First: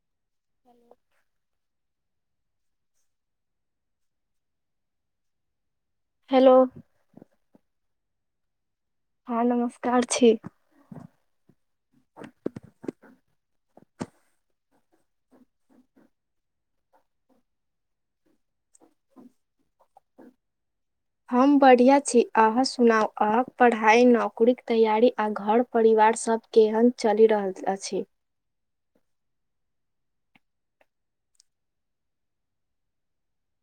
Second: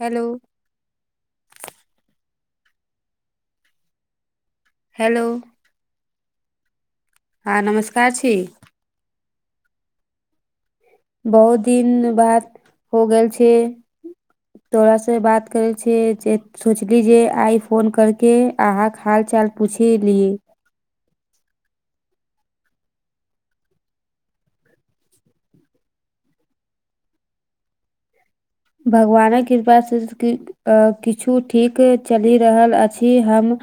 Hello hello. Hello hello हँ नमस्कार छी। हँ नमस्कार छी। बहुत दिन बाद हो गेल छी। तोरासे बात करै छियै जे सोचली जे आइ फोन करके अहाँक हाल चाल पूछ ही‌ ली। हम बढ़िआँ छी, अहाँ सुनाउ अहाॅंक पढ़ाइ नौकरीक तैयारी आ घर परिवारसभ केहन चली रहल अच्छी? भगवानक कृपासे किछु ठीक चलि रहल अछि हम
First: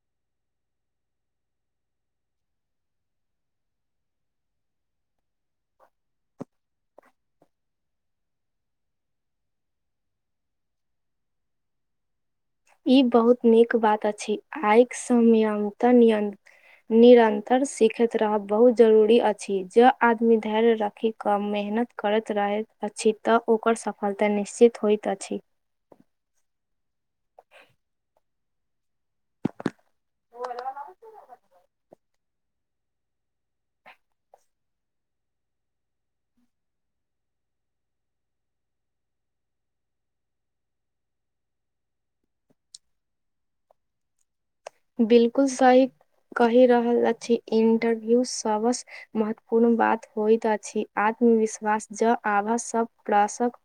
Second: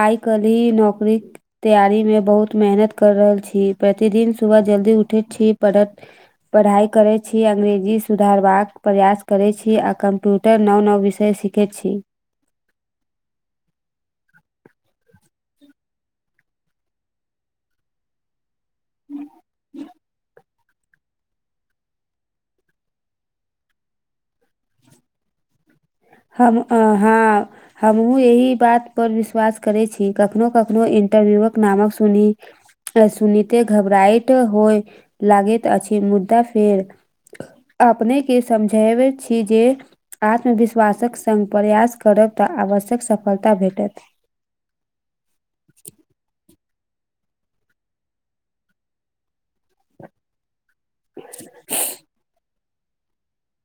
आय कली नौकरीक तैयारीमे बहुत मेहनत कर रहल छी, प्रतिदिन सुबह जल्दी उठै छी पढ़त पढ़ाइ करै छी अंग्रेजी सु सुधारबाक प्रयास करै छी आ कम्प्यूटर नव नव विषय सीखै छी। ई बहुत नीक बात अछि आयक संयंत्र यंत्र निरन्तर सिखैत रहब बहुत जरूरी अछि ज आदमी धैर्य राखि क मेहनत करैत रहैत अछी त ओकर सफलता निश्चित होइत अछी। हम आ हाॅं हमहुँ यही बात पर विश्वास करै छी कखनो कखनो इंटरव्यूवक नामक सुनी आ सुनिते घबराइत होय लागैत अछी मुदा फेर अपनेके समझेबे छी जे आत्मविस वासक संग प्रयास करब त आवश्यक सफलता भेटत। बिल्कुल सही। कही रहल अछी इंटरव्यू सबस महत्वपूर्ण बात होइत अछी। आत्मविस्वास ज आभ सब प्रासक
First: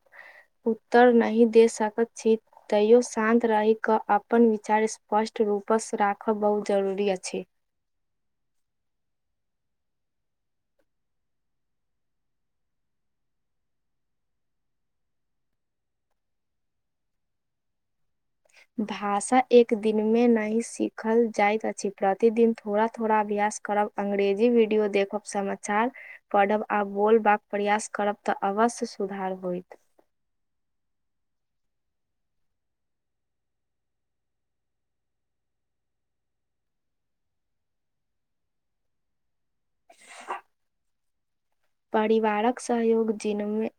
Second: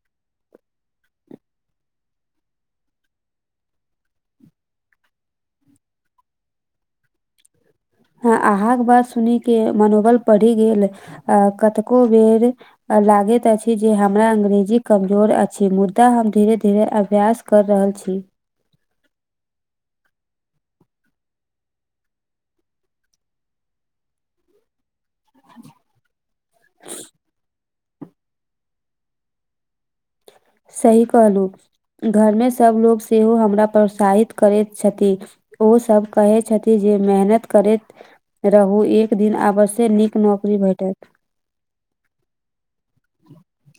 उत्तर नहि दे सकैत छी तैयो शान्त रहि क अपन विचार स्पष्ट रूपस राखब बहुत जरूरी अछि। अहाॅं के बात सुनीके मनोबल पढ़ि गेल आ कतको बेर लागैत अछी जे हमरा अंग्रेजी कमजोर अछी, मुदा हम धीरे धीरे अभ्यास कर रहल छी। भाषा एक दिनमे नहि सीखल जाइत अछि प्रतिदिन थोड़ा -थोड़ा अभ्यास करब अंग्रेजी विडियो देखब समाचार पढ़ब आ बोलबाक प्रयास करब त अवश्य सुधार होयत। सही कहलु, घरमे सबलोग सेहो हमरा प्रोत्साहित करैत छथि। ओ सब कहै छथि जे मेहनत करैत रहु एक दिन आब सय नीक नौकरी भेटत। परिवारक सहयोग जिनमे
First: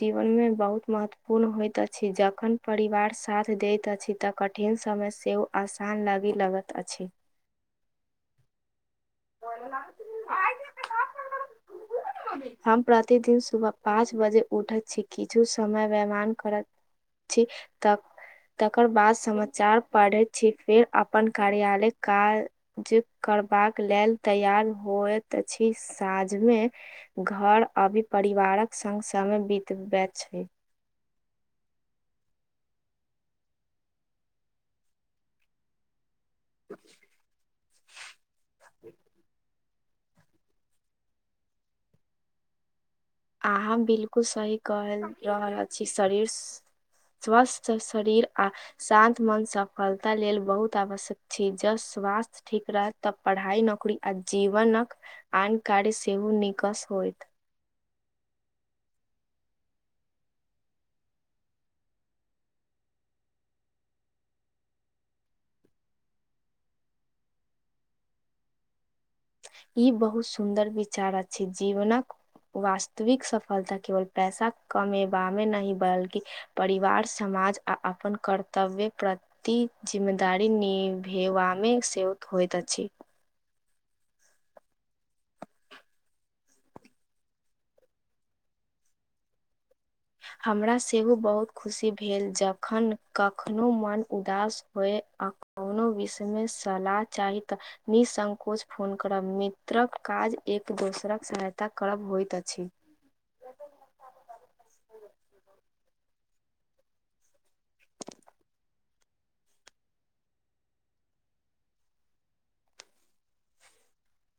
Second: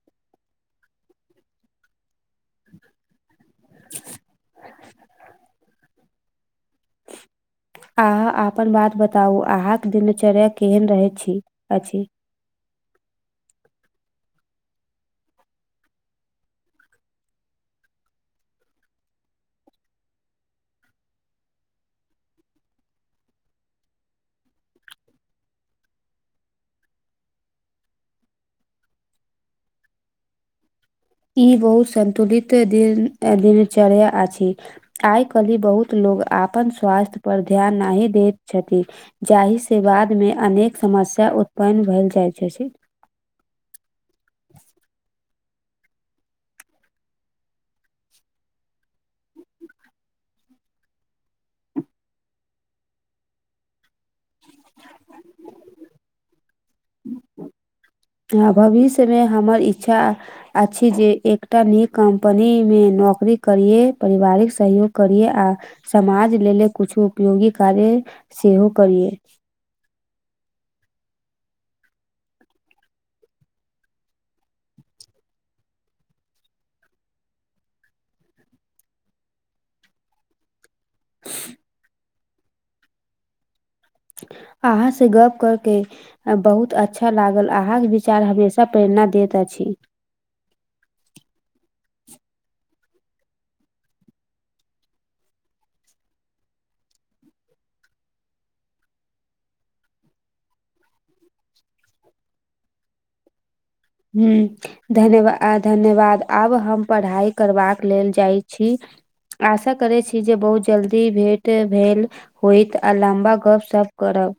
जीवनमे बहुत महत्वपूर्ण होइत अछी जखन परिवार स साथ देत अछि त कठिन समय सेहो आसान लागी लगैत अछि। अहाँ आपन बात बताउ अहाँक दिनचर्य केहन रहै छी अछि? हम प्रतिदिन सुबह पाँच बजे उठै छी किछु समय व्यामान करत छी त तकर बाद समाचार पाढ़ै छी फेर अपन कार्यालय काल। जे करबाक लेल तैयार होइत अछि साँझमे। घर अभी परिवारक संग समय बितबे छै। ई बहुत संन्तुलित दिन दिनचर्या अछि। आइ काल्हि बहुत लोग आपन स्वास्थ्य पर ध्यान नाहि दैत छथि जाहिसे। के बादमे अनेक समस्या उत्पन्न भेल जाइत छै अहाँ बिल्कुल सही कहि रहल अछि शरीर। स्वस्थ शरीर आ। शान्त मन सफलता लेल बहुत आवश्यक छी जब स्वास्थ्य। ठीक रहत तब पढ़ाइ नौकरी आ जीवनक आन कार्य सेहो निकस होयत। हँ भविष्यमे हमर इच्छा। अछि जे एकटा नीक कम्पनी मे नौकरी करियै परिवारिक सहयोग करियै आ। समाज लेले कुछु उपयोगी कार्य सेहो करियै। ई बहुत सुन्दर विचार अछि जीवनक। वास्तविक सफलता केवल पैसा कमेबा मे नहि बल्कि। परिवार समाज आ अपन कर्तव्य कर ती जिम्मेदारी निभेवामे से होइत अछि। अहाँ से गप करके। बहुत अच्छा लागल अहाँके विचार हमेशा प्रेरणा दैत अछि। हमरा सेहो बहुत खुशी भेल जखन कखनो मन उदास होय। कोनो विषयमे सलाह चाही तऽ। निःसंकोच फोन करब मित्रक काज एक दोसरक सहायता करब होइत अछि। हूंम्म धन्यवा धन्यवाद आब हम पढ़ाइ करबाक लेल जाइ छी। आशा करै छी जे बहुत जल्दी भेंटे भेल। होयत आ लम्बा गप सप करब।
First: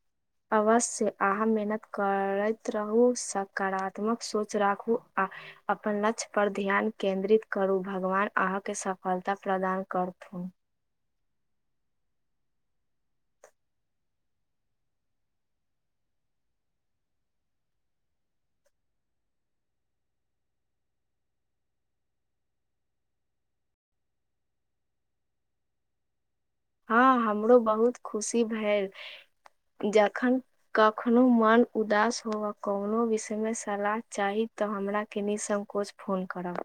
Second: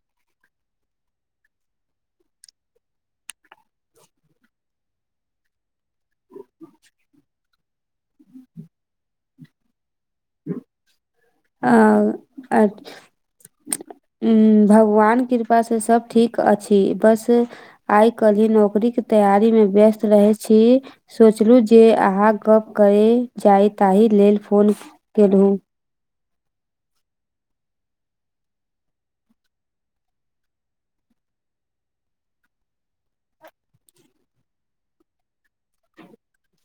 अवश्य अहाँ मेहनत करैत रहू सकारात्मक सोच राखू आ। अपन लक्ष्य पर ध्यान केन्द्रित करू भगवान अहाँके सफलता प्रदान करथुन। आओ अच्छ। उंम्म भगवान कृपासे सब ठीक अछि बस। आइ कलहि नौकरी के तैयारी मे व्यस्त रहै छी। सोचलु जे अहाँ गप्प करय जाय ताहि लेल फोन केलहुँ। हँ हमरो बहुत खुशी भेल जखन कखनो मन उदास होवा कोनो विषय मे सलाह चाही तऽ हमरा के निःसंकोच। फोन करब।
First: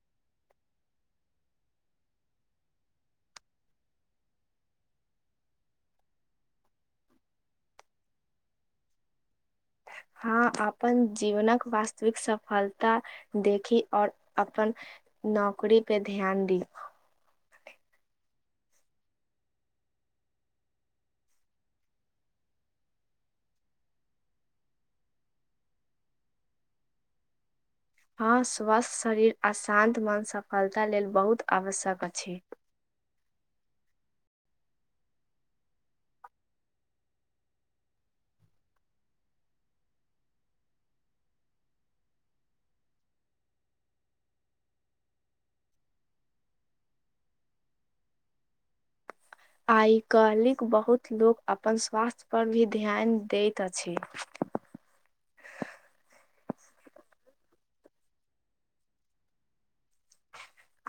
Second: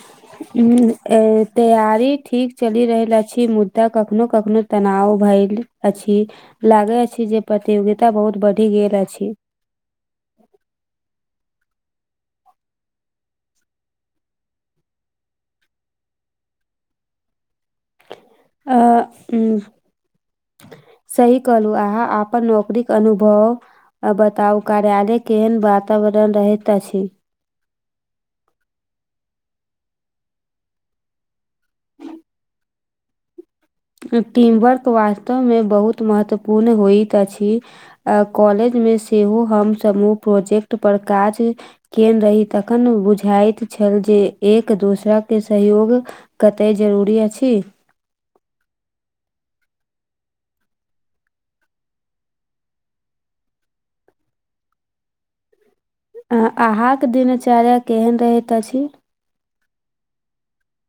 [inaudible] हूंम्म तैयारी ठीक चलि रहल अछि मुद्दा कखनो कखनो तनाव भइल। अछि लागे अछि जे प्रतियोगिता बहुत बढ़ि गेल अछि। हँ अपन जीवनक वास्तविक सफलता। देखी और अपन नौकरी पे ध्यान दी। ऐ उंम्म सही कहलु अहाँ अपन नौकरीके अनुभव। आ बताउ कार्यालय केहन वातावरण रहैत अछि। हँ स्वस्थ शरीर आ शान्त मन सफलता लेल बहुत आवश्यक अछि। टीमवर्क वास्तवमे बहुत महत्वपूर्ण होइत अछि। आ कॉलेजमे सेहो हमसभ ओ प्रोजेक्ट पर काज। केएल रही तखन बुझाइत छल जे एक दोसरा के सहयोग। कते जरूरी अछि। आय कलिक बहुत लोक अपन स्वास्थ्य पर भी ध्यान दैत अछि। अहाँके दिनचर्या केहन रहैत अछि।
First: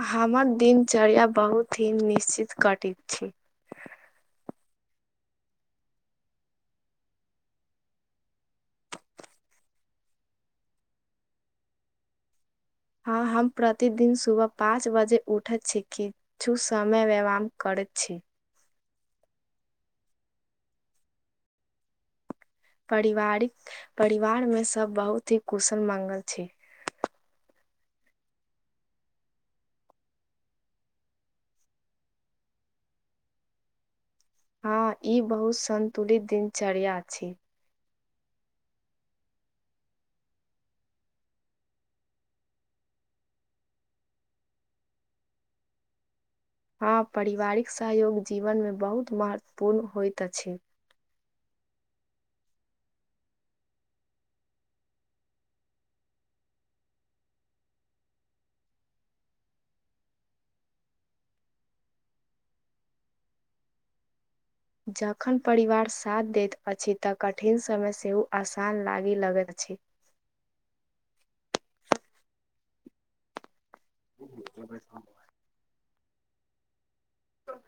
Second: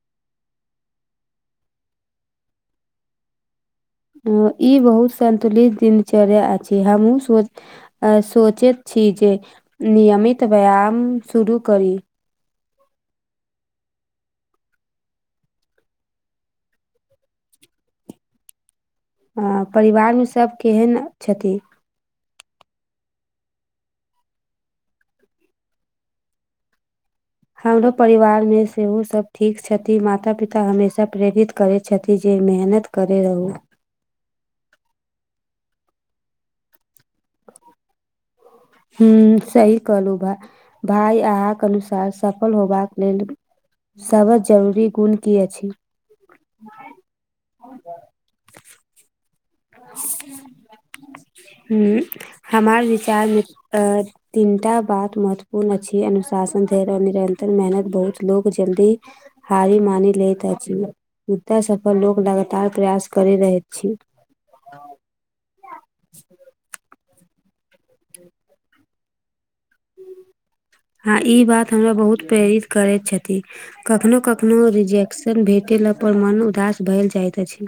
हमर दिनचर्या बहुत ही निश्चित कटित छी। ई बहुत सतुंलित दिनचर्या अछि हमहुँ सोच आ सोचैत छी जे नियमित व्यायाम शुरू करी। हँ हम प्रतिदिन सुबह पाँच बजे उठैत छी की छु समय व्यवाम करै छी ह परिवारमे सभ केहन छथि परिवारिक परिवार में सब बहुत ही कुशल मंगल छी हमरो परिवारमे सेहो सब ठीक छथिन माता पिता हमेशा प्रेरित करै छथिन जे मेहनत करै रहू हँ ई बहुत संन्तुलित दिनचर्या छी ह्म सही कहलू भ भाय अहाँके अनुसार सफल होबाक लेल सब जरूरी गुण की अछि हँ परिवारिक सहयोग जीवनमे बहुत महत्व ह हमार विचार मे त तीनटा बात महत्वपूर्ण अछि अनुशासन धैर्य निरन्तर मेहनत बहुत लो जल्दी हारी मानि लैत अछि मुदा सफल लोग लगातार प्रयास करैत रहैत अछि जखन परिवार साथ दैत अछि तऽ कठिन समय सेहो आसान लागी लगैत अछि हँ ई बात हमरा बहुत प्रेरित करैत छथि कखनो कखनो रिजेक्श। भेटयेला पर मन उदास भेल जाइत अछि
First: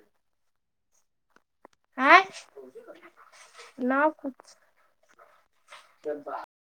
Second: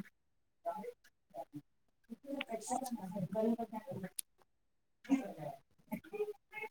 आयं ना कुछ